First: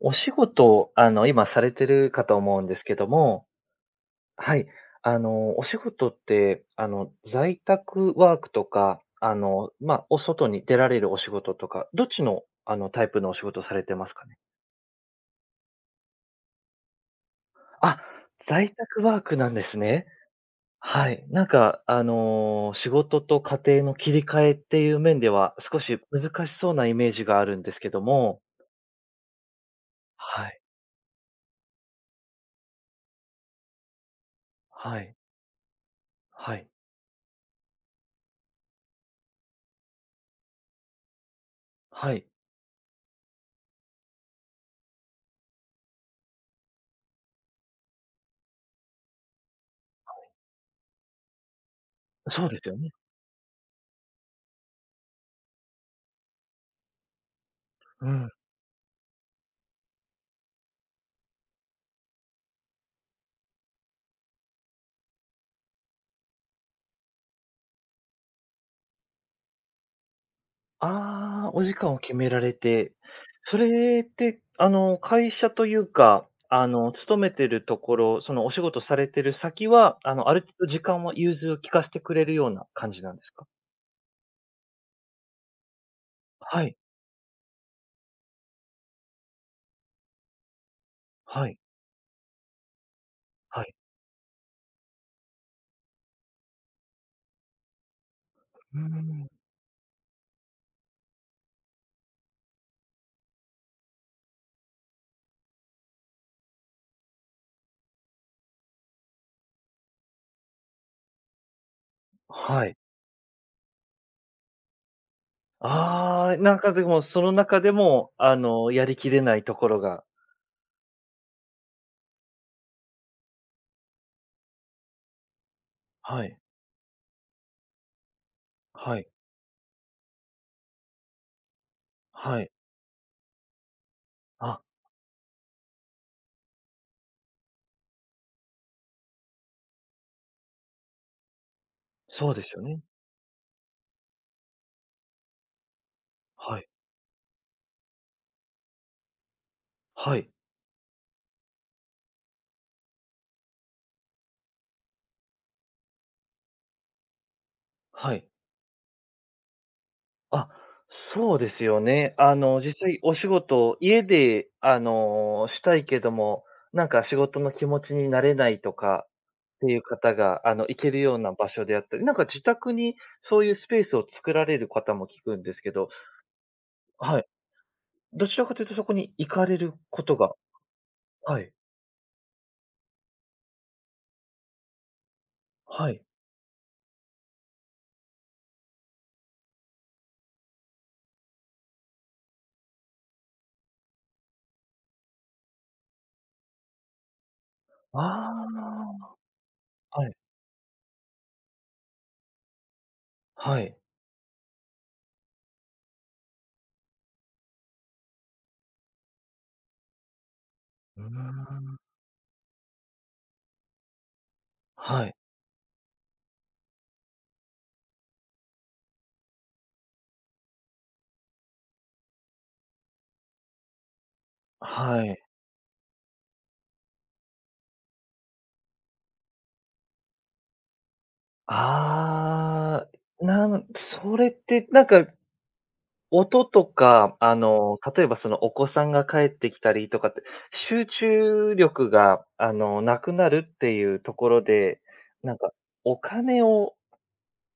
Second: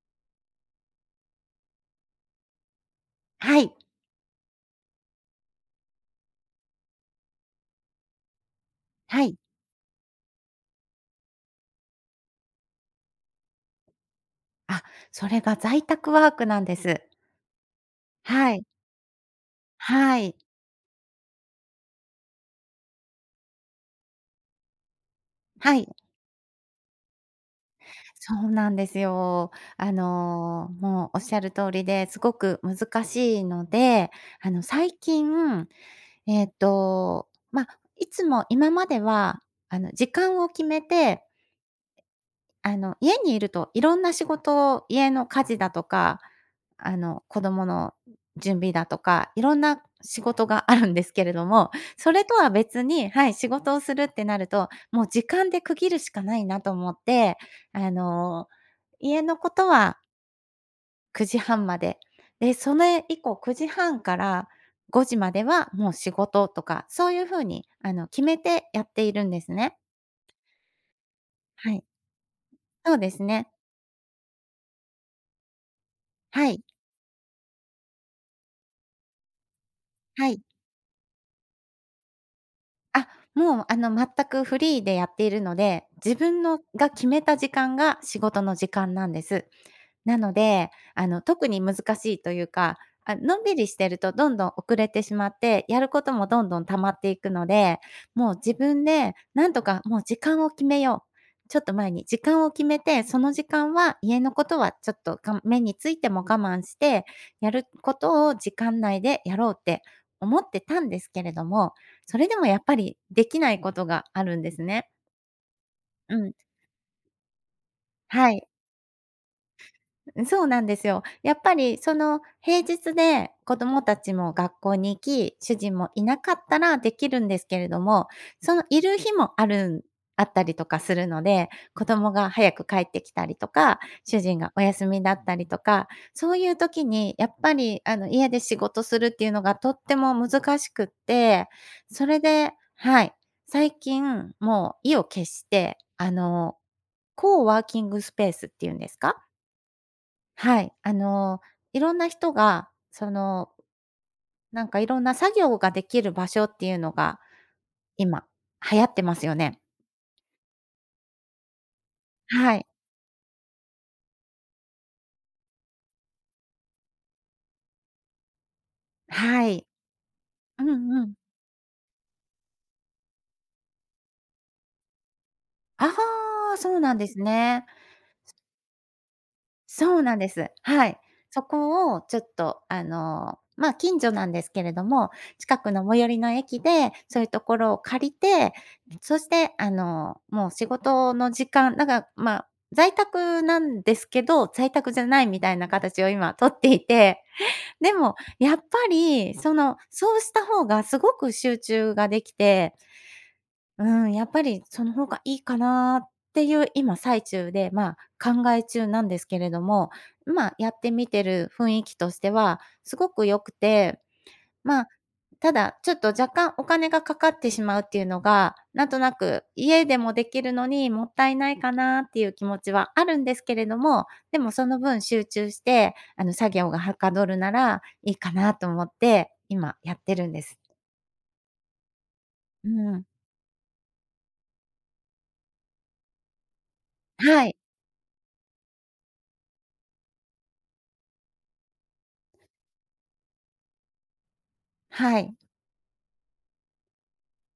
お仕事、今されてるかと思うんですけども、はい、はい。お仕事って、在宅ワークとか、はい。お外に出られるお仕事とか、どっちの、タイプのお仕事されてますかね？あ、それが在宅ワークなんです。あ、はい、在宅ワークなんですね。はい、はい。仕事と家庭の切り替えっていう面では、は少い。し難しそうなイメージがあるんですけどそも。うなんですよ。はい。もうおっしゃる通りですごく難しいので、最はい。近、はい。まあ、いつも今までは、時間を決めてはい。家にいるといろんな仕事を、家の家事だとか、子供の準備だとか、いろんな仕事があるんですけれども、それとそうはですよ別ね。に、はい、仕事をするってなると、もう時間で区切るしかないなと思って、あうん。の、家のことは9時半まで、で、それ以降9時半から5時まではもう仕事とか、そういう風に決めてやっているんですね。ああ、おは時い。間を決められて、そうですね。それって、会社というか、はい、勤めてるところ、そのお仕事されてる先は、はあるい。程度時間は融通を利かしてくれるような感じあ、なんですか？もう、全くフリーでやっているので、自分のはい、が決めた時間が仕事の時間なんです。なので、は特い、に難しいというか、あ、のんびはりい。してるとどんどん遅れてしまって、やることもどんどん溜まっていくので、もう自うー分でん、なんとかもう時間を決めよう。ちょっと前に時間を決めて、その時間は家のことはちょっとが目についても我慢して、やることを時間内でやろうって思ってたんですけれども、それでもやっはぱい。りできないことがあるんですね。うん、ああ、なんかでも、その中でも、はい。やりきれないところがそうなんですよ。やっぱりその平日で子供たちも学校に行き、主人もいなはかい、ったらできるんですけれども、そのいはるい、日もあるんあったりとかするので、子供がはい。早く帰ってきたりとか、主人があ、お休みだったりとか、そういう時にやっぱりあの家で仕事するっていうのがとっても難しくって、それそうですで、よね。はい、最近もう意を決して、はい、コーワーキングスペースっていうんですか？はい、はい。いろんな人が、その、なんかいろんな作業ができる場所っていうのが、は今い。流行ってますよね。あ、そうですよね。はい。実際お仕事、家で、したいけども、なんか仕事の気持ちになれないとかっはい。ていう方が、うん、行けるうよん。うな場所であったり、なんか自宅にそういうスペースを作られる方も聞くんですけど、ああ、そうなんではすい。ね。どちらかというとそこに行かれるそこうとなんでがす。はい。はそい、こをちょっと、まあ、近所なんですけれども、近くのは最い。寄りの駅で、そういうところを借りて、そして、もう仕事の時間だから、まあ、在宅なんですけど、在宅じゃないみたいな形を今取っていて、であもやっぱあ、り、その、はい、そうした方がすごく集中ができて、はい。うん、やっぱりその方がいいかなっていう今最中で、まあ、考え中なんですけれども、まあ、やってうーみてる雰ん、囲気としてはすごく良くて、まあ、はい、ただちょっと若干お金がかかってしまうっていうのが、なんとなく家でもできるのにもったいないかなっていう気持ちはあるんですけれども、でもその分はい。集中して、作業がはかどるならいいかなと思って今やってるんです。うあん。あ、それってなんか音とか、はい。例えばそのお子さんが帰ってきたりとかって、集中力が、なくなるっていうところで、はない。んか、お金を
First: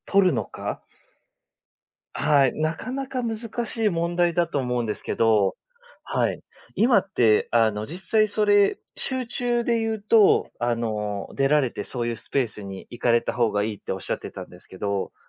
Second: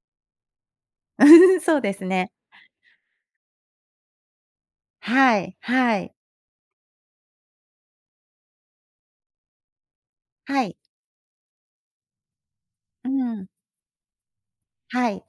取るのか そうですね。はい、なかなか難しい問題だと思うんですけはど、い、はい、はい。今って、実際それ、集中で言うと、はい、出られてそういうスペースに行うかれたん、方がいいっておっしゃってたんですけはどい、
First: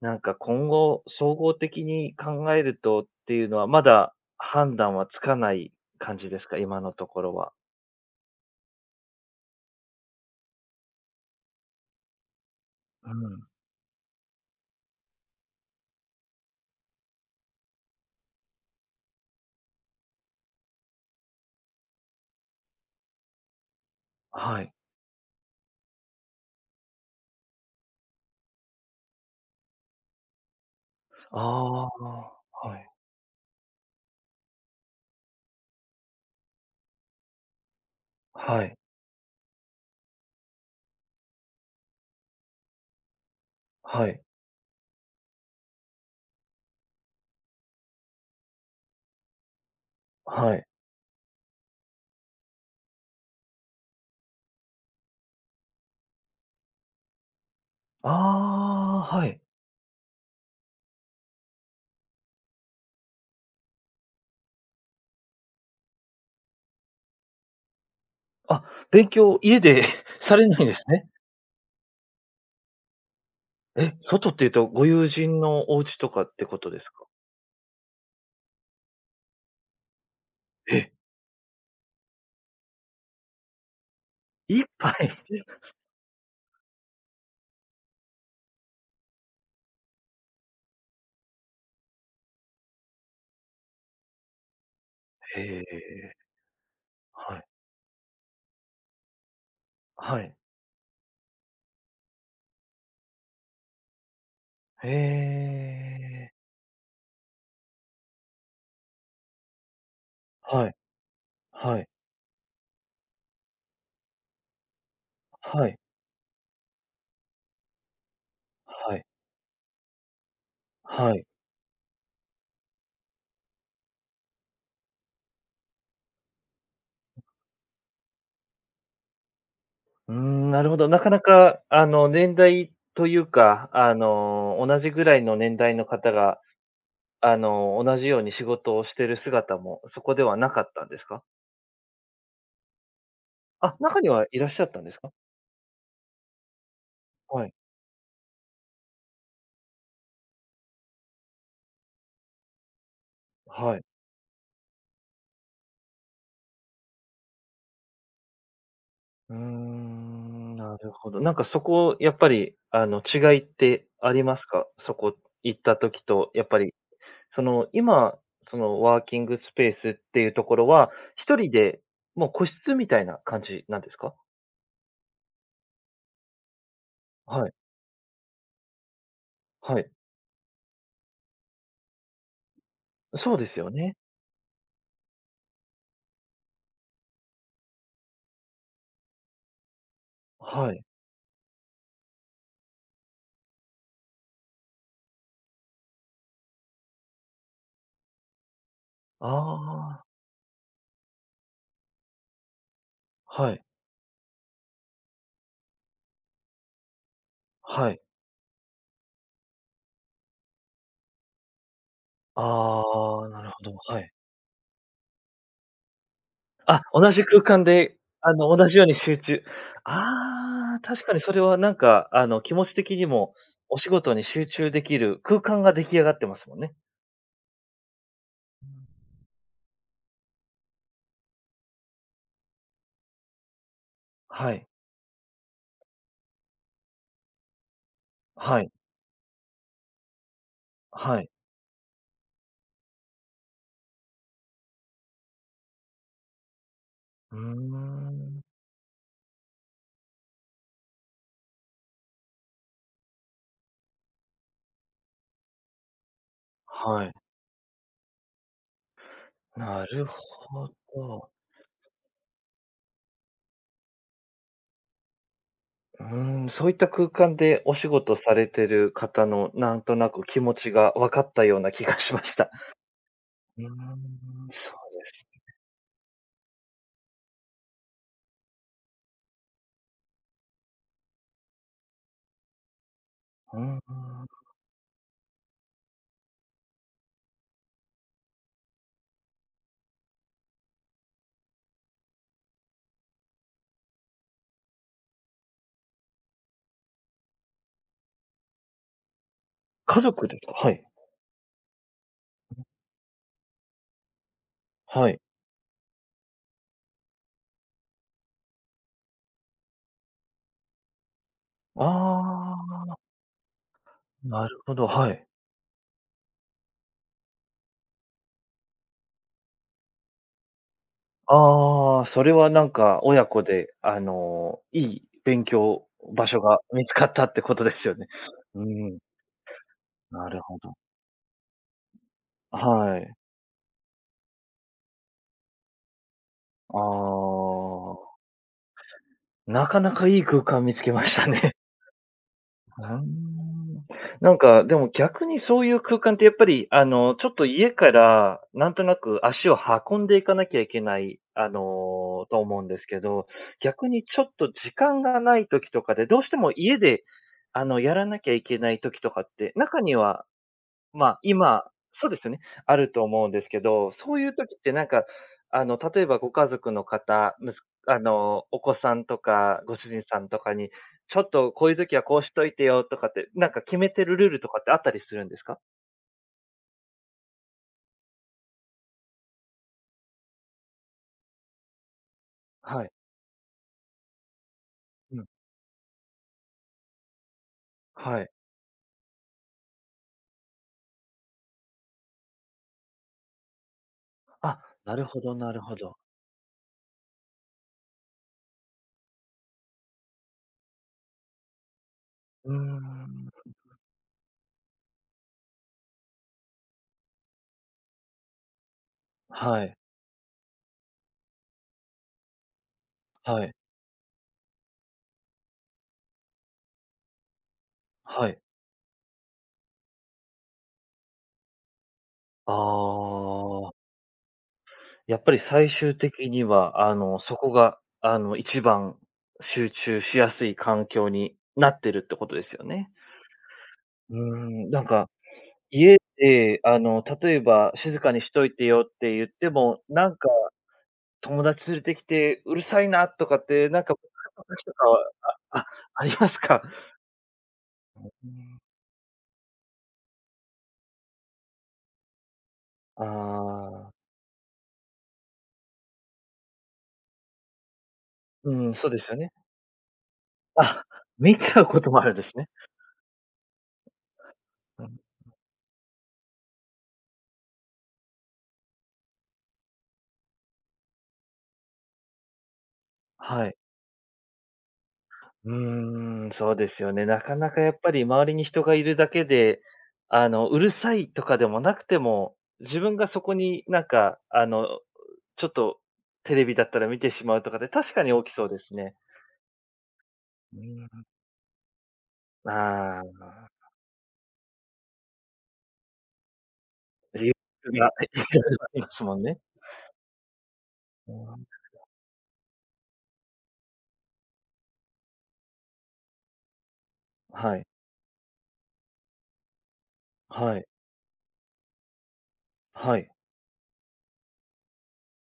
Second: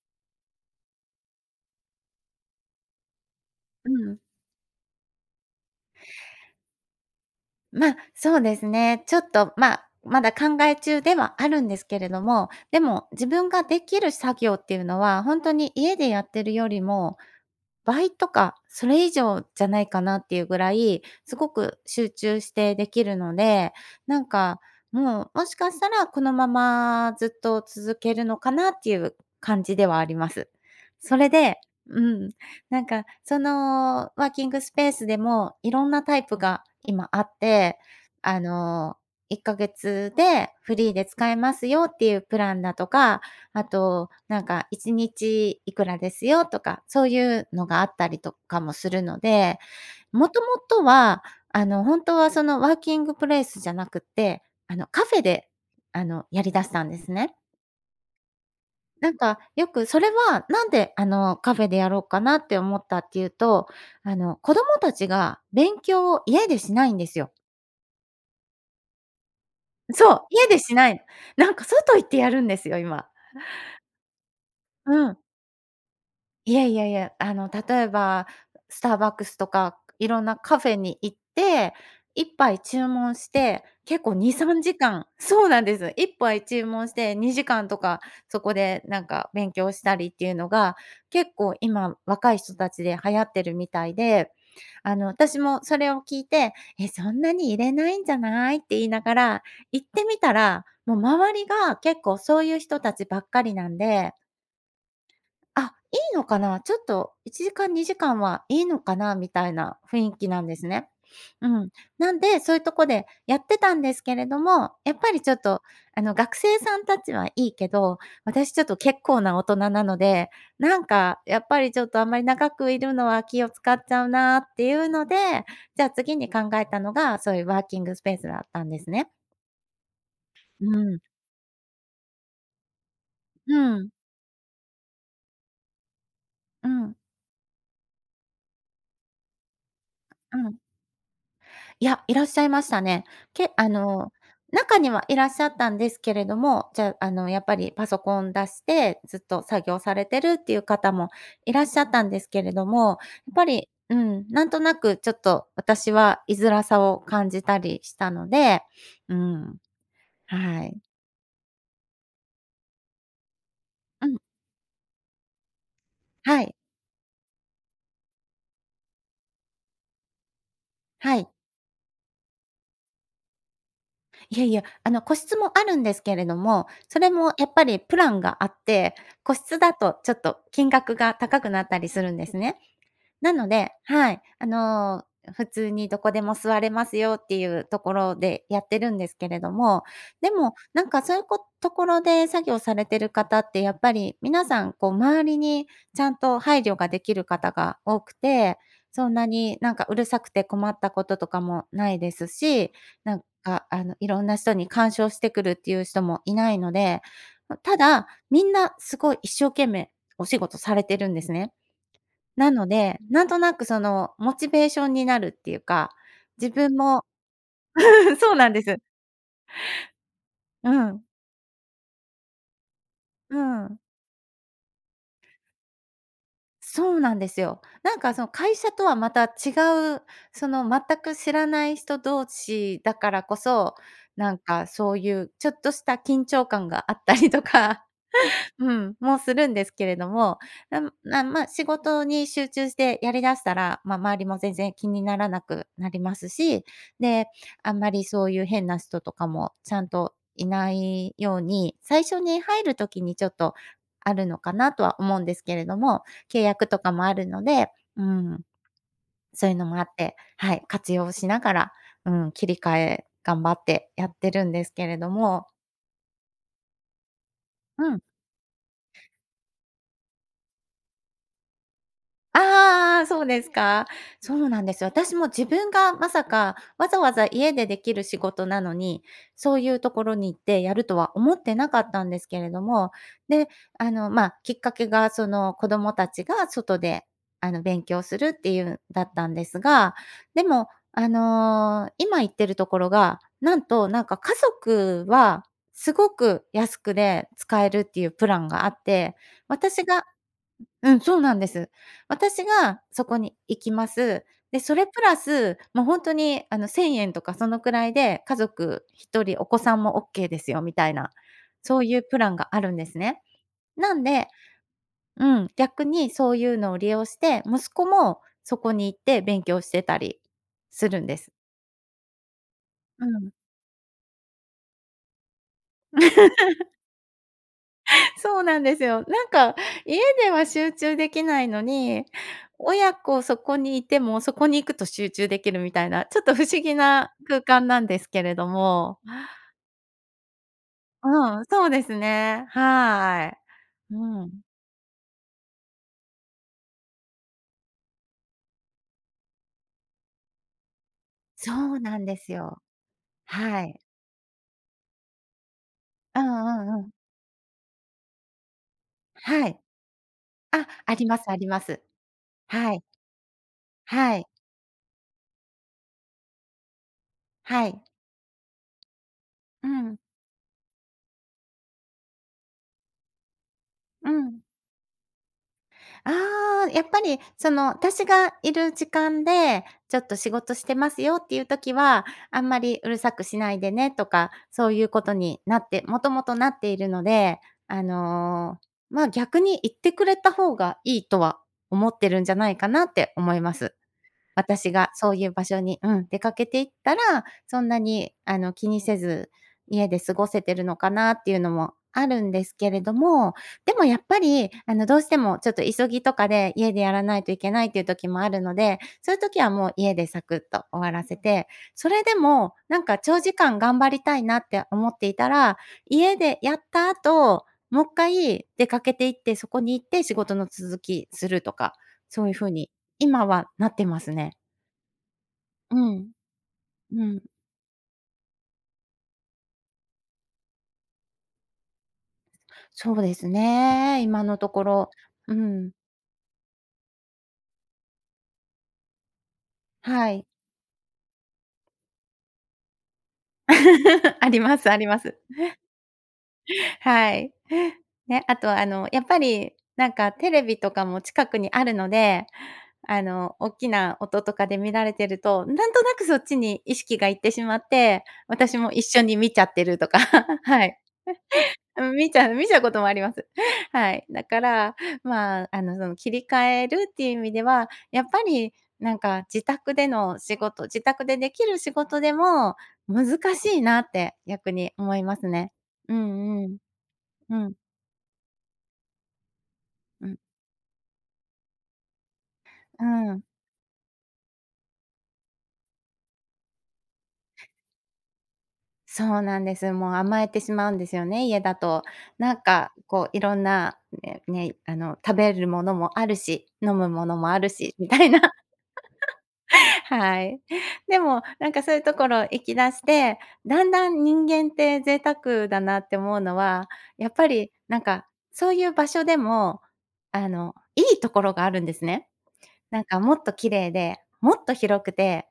なんか今後、総合的に考えるとっていうのは、まうだん。判断はつかない感じですか？今のところは。ま、あそうですね。ちょっと、まあ、まだ考え中ではあるんですけれども、でもう自ん。分ができる作業っていうのは、本当に家でやってるよりも倍とか、それ以上じゃないかなっていうぐらい、すごく集中してできるので、なんか、はい。もう、もしかしたらこのままずっと続けるのかなっていう感じではあります。それあであ、うん、はなんい。か、そのワーキングスペースでもいろんなタイプが今あって、あはい。の、1ヶ月でフリーで使えますよっていうプランだとかあはと、い。なんか1日いくらですよとか、そういうのがあったりとかもするので、もともはい。とは、本当はそのワーキングプレイスじゃなくて、カフェで、やりだしたんですね。あなあ、んはか、い。よくそれはなんで、カフェでやろうかなって思ったっていうと、子供たちが勉強を家でしないんですよ。あ、勉強、家で そう、され家でないんでしすないの。ね。なんか外行ってやるんですよ、今。え、外っていうと、ごう友ん。人のお家とかっていこやといでやすいか？や、例えば、スターバックスとか、いろんなカフェえ、に行って、一杯注文して、結構2、3ぱ時間 杯？そうなんです。一杯注文して2時間とか、そこでなんか勉強したりっていうのが、結構今若い人たちで流行ってるみたいで、私へもそれをえ、聞いて、「え、そんなはい。に入れないんじゃない？」って言いながら、行ってみはたい。ら、もう周りが結構そういう人たちばっかりなんでへあ、いいのえ。かな、ちょっと1時間、2時間はいいのかなみたいな雰囲気なんですはい。ね。うん。はい。なんで、そういうとこでやってたんですけれども、やっぱりちょっと、はい。学生さんたちはいいけど、私ちょっとは結い。構な大人なので、なんはかい。やっぱりちょっとあんまり長くいるのは気を使っちゃうなっていうので、じゃあ次に考えたのが、そういうワーキングスペースだったんですね。うーん、なるほうど。なん。かなか、年代といううか、ん。同じぐらいの年代の方が、うん。同じように仕事をしてる姿も、そこではうなん。かったんですか？いや、いらっしゃいましたね。けああ、中にの、はいらっしゃっ中たんにですはか？いらっしゃったんですけれども、じゃあ、やっはい。ぱりパソコン出して、ずっと作業されてるっていう方もいらっしゃったんですけれども、やっぱり、はい。うん、なんとなくちょっと私は居づらさを感じたりしたので、ううーん、ん、はない。るほど。なんかそこ、やっぱり、違いってうあん、りますか？そこ行った時と、やはっい、ぱり、その、今、その、ワーキングスペースっていうところは、はい。一人で、もう個室みたいな感じなんですか？いやいや、個室もあるんですけれども、それもはやい、っぱりプランがあって、個室だはい。とちょっと金額が高くなったりするんですね。なそうでのすよで、ね。はい、普通にどこでも座れますよっていうところでやってるんですけれども、でも、はない。んかそういうこ、ところで作業されてる方ってやっぱり皆さんこう周りにちゃんと配慮ができる方が多くて、そんあなになんかうあ、るさくて困ったこととかもないですし、なんはい、かあのいろんな人に干渉してくるっていう人もいないので、たはい。だ、みんなすごい一生懸命お仕事されてるんですね。あなので、なんあ、となるなほくど、そはの、い。モチベーションになるっていうか、自分あ、も同じ空間で、うんそうなんで同じす。ように集中うああ、確ん、かにそれはなんか、気持ち的にもうおん。仕事に集中できる空間が出来上がってますもんね。そうなんですよ。なんかその会社とはまた違う、その全く知らない人同士だからこそ、なんはい、かそういうちょっとした緊張感があったりとかはい、うん、もうするんですけれども、はい。まあ、仕事に集中してやりだしたら、まあ、周りも全然気にならなくなりますし、で、うーあんまりそういん、う変な人とかもちゃんといないように、最初に入る時にちょっとあるのかなとは思うんですけれども、契約とかはもい。あるので、うん、そういうのもあなっるて、はい、ほ活用しど。ながら、うん、切り替え頑張ってやってるんですけれども、うーん、そういった空間でお仕うん。事されてる方のなんとなく気持ちが分かったような気がしました。ああ、そうですうーん、そか。そううでなんですよ。私す。も自分がまさか、わざわざ家でできる仕事なのに、そういうところに行ってやるとは思ってなかったんですけれども、で、うーあの、ま、あん。きっかけがその子供たちが外で、勉強するっていうんだったんですが、でも、今行ってるところが、なんと、なんか家族はすごく安くで使えるっていうプランがあって、私家が、族ですか？はい。うん、そうなんです。私がそこに行きます。で、それプはラい。ス、もう本当に¥1000 とかそのくらいで、家族一人、お子さんもオッケーですよみたいな、そういうプランがあるんあですね。なんで、あ、なるほど、はうい。ん、逆にそういうのを利用して、息子もそこに行って勉強してたりするんです。ああ、それはなんかう親ん。子で、いい勉強場所が見つかったってことですよね。そうなんうですん、よ。なんか家なでるはほど。集中できないのに、親はい。子そこにいても、そこに行くと集中できるみたいな、ちょっと不思議あな空間なんですあ、けれども。なかなかいい空間見つけましたうん、ね。そうですね。あはーい。うなんん。か、でも逆にそういう空間ってやっぱり、ちょっと家からなんとなく足を運んでいかなきゃいけない、そうなんですと思うよ。んですけど、はい。逆にちょっと時間がない時とかで、どううんしてもう家んうん。で、やらなきゃいけない時とかっはて、い。中にはあ、ありままあ、すありま今す。そうですよね、はあい。ると思うんですけど、そはうい。いう時ってなんか、例えばご家族の方、はい。お子さんとかうご主ん。人さんとかに、ちょっとこういう時はこうしといてよとかって、なんか決めてうるルールん。とかってあったりするんですか？ああ、やっぱりその、私がいる時間で、ちょっと仕事してますよっていう時は、あんまりはうい。るさくしないでねとか、そういうことうん。になって、もともとなっているので、あはい。の、まあ、逆に言ってくれた方がいいとは思ってるんじゃないかなって思います。あ、私がなるそうほいうど場な所るほに、うど。ん、出かけていったら、そんなに気にせず、家で過ごせてるのかなっていうのもあるんでうーすけれどん。も、でもやっぱり、どうしてもちょっと急ぎとかで家でやらないといけないっていう時もあるので、そういう時ははもうい、家でサクッと終わらせて、それでもなんか長時はい、間頑張りたいなって思っていたら、家でやった後、もう一はい。回出かけて行って、そこに行って仕事の続きするとか、そういう風あに今はなあ。ってますね。やっぱり最う終ん。的には、うん。そこが、一番集中しやすい環境になってるってことですよね。そうですね、う今のとこーん、なんろ。か、うん。家で、例えば「静かにしといてよ」って言っても、なはんい。か、友達連れてきて「うるさいな」とかって、なんか、ありま話すとありかは、ます。ああ、ありますか？はい。ね、うあとん、あの、やっぱりなんかテレビとかも近くにあるので、あ大きあ、な音とかで見られてると、なんとなくそっちに意識がいってしまって、う私もん、一そうで緒すよにね。見ちゃってるとか、はい。あ、見ちゃうことうん、もあ見るんちでゃうす見ね。ちゃうこともあります。はい。だから、うん、その切り替えるっていう意味では、やっぱりなんか自宅での仕事、自宅でできる仕事でも難はしい。いなって逆に思いますうね。ーうん、んうそうん。ですよね。なかうなん。かやっぱり周りに人がいるだけで、うん。うるさいとかでもなくても、自う分がそん。こになんか、ちょっとテレビだったら見てしまうとかで確かに起きそうですね。そうなんです。もう甘えてしうまうんでん、すよね、家だと。なんかあこういろんあ、な、食べるものもあるし、飲むもの理も由あるしみが た いいな。ろいろありますもんね。はい。でうも、ん、なんかそういうところ行き出して、だんだん人間って贅沢だなって思うのは、やっぱりはい、なんか、そういう場所でも、はい、いいところがあるんですね。なんはかい、もっと綺麗で、もっと広くて、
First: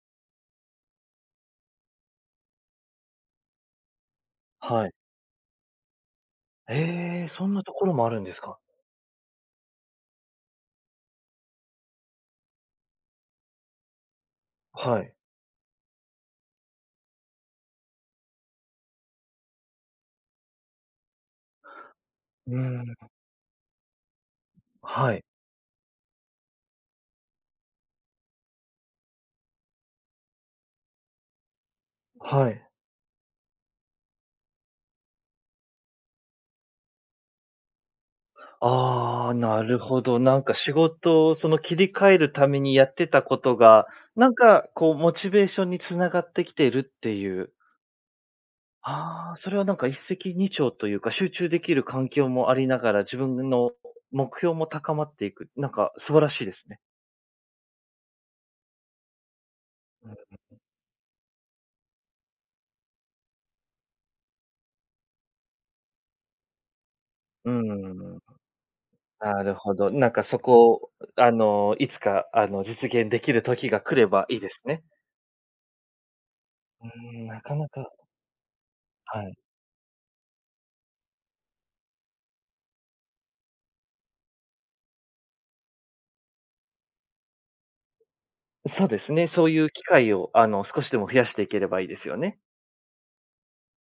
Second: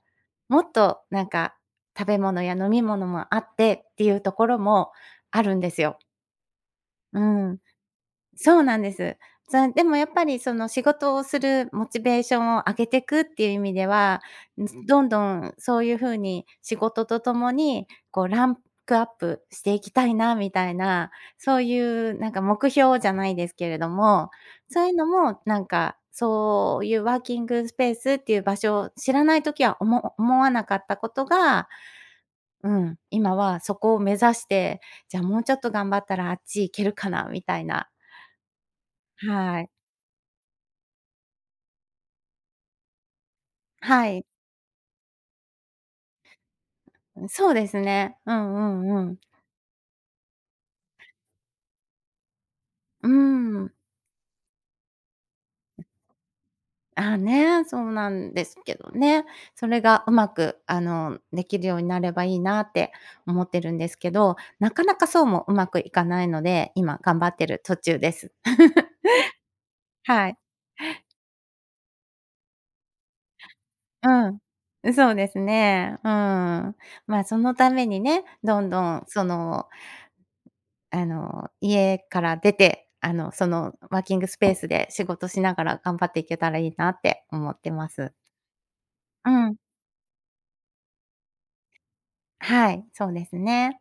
もっとなんか、食べ物や飲み物もあってっていうところはもい。あるんですよ。うええ、そんん。なところもあるんですか。そうなんです。でもやっぱりその仕事をするモチベーションを上げてくっていう意味では、どはんい。どんそういう風に仕事とともに、こうランクアップしていきたいなみたいな、そういうなんかう目ん、標じゃないですけれども、そういうのはい、もなんか、そういうワーキングスペースっていう場所を知らない時は思わなかったことが、はい。うん、今はそこを目指して、じゃあもうちょっと頑張ったらあっち行けるかなみたいな。ああ、なはい。るほど。なんか仕事をその切り替えるためにやってたことが、はい、なんかこうモチベーションにつながってきているっていそう。うですね。うんうんうん。ああ、それはなんか一石二鳥というか、集中できる環境もありながら、う自分のん。目標も高まっていく。なんか素晴らしいですね。ね、そうなんですけどね。それがうまく、できるようになればいいなって思ってるんですけど、なかなかそうもうまくいかないので、今頑張ってうる途ん、中でうす。ん、なるほど。なんかはそい。こを、いつか実現できる時が来ればういいですね。ん。そうですね。うん。まうあ、ん、そなのかなためかにね、どんどんはそい。の、あの、家から出て、そのワーキングスペースで仕事しながら頑張っていけたらいいなって思ってます。そうですね、うそうん。いう機会を、少しでも増やしていければいいですよね。はい、そうですね。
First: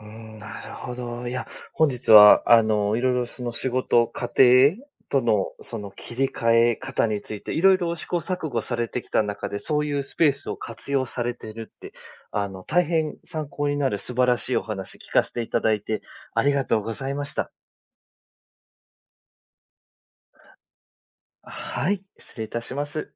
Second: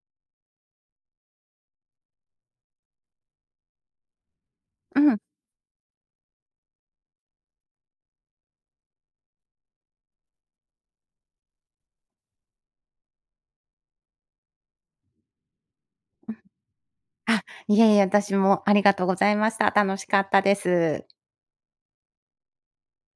うん。なるほど。いや、本日は、いろいろその仕事、家庭うん。とのその切り替え方について、いろいろ試行錯誤されてきた中で、そういうスペースを活用されてるって、大変参考になる素晴らしいお話聞かせていただいて、ありがとうございましあ、た。いえいえ、私もありがとうございました。楽しかったです。はい、失礼いたします。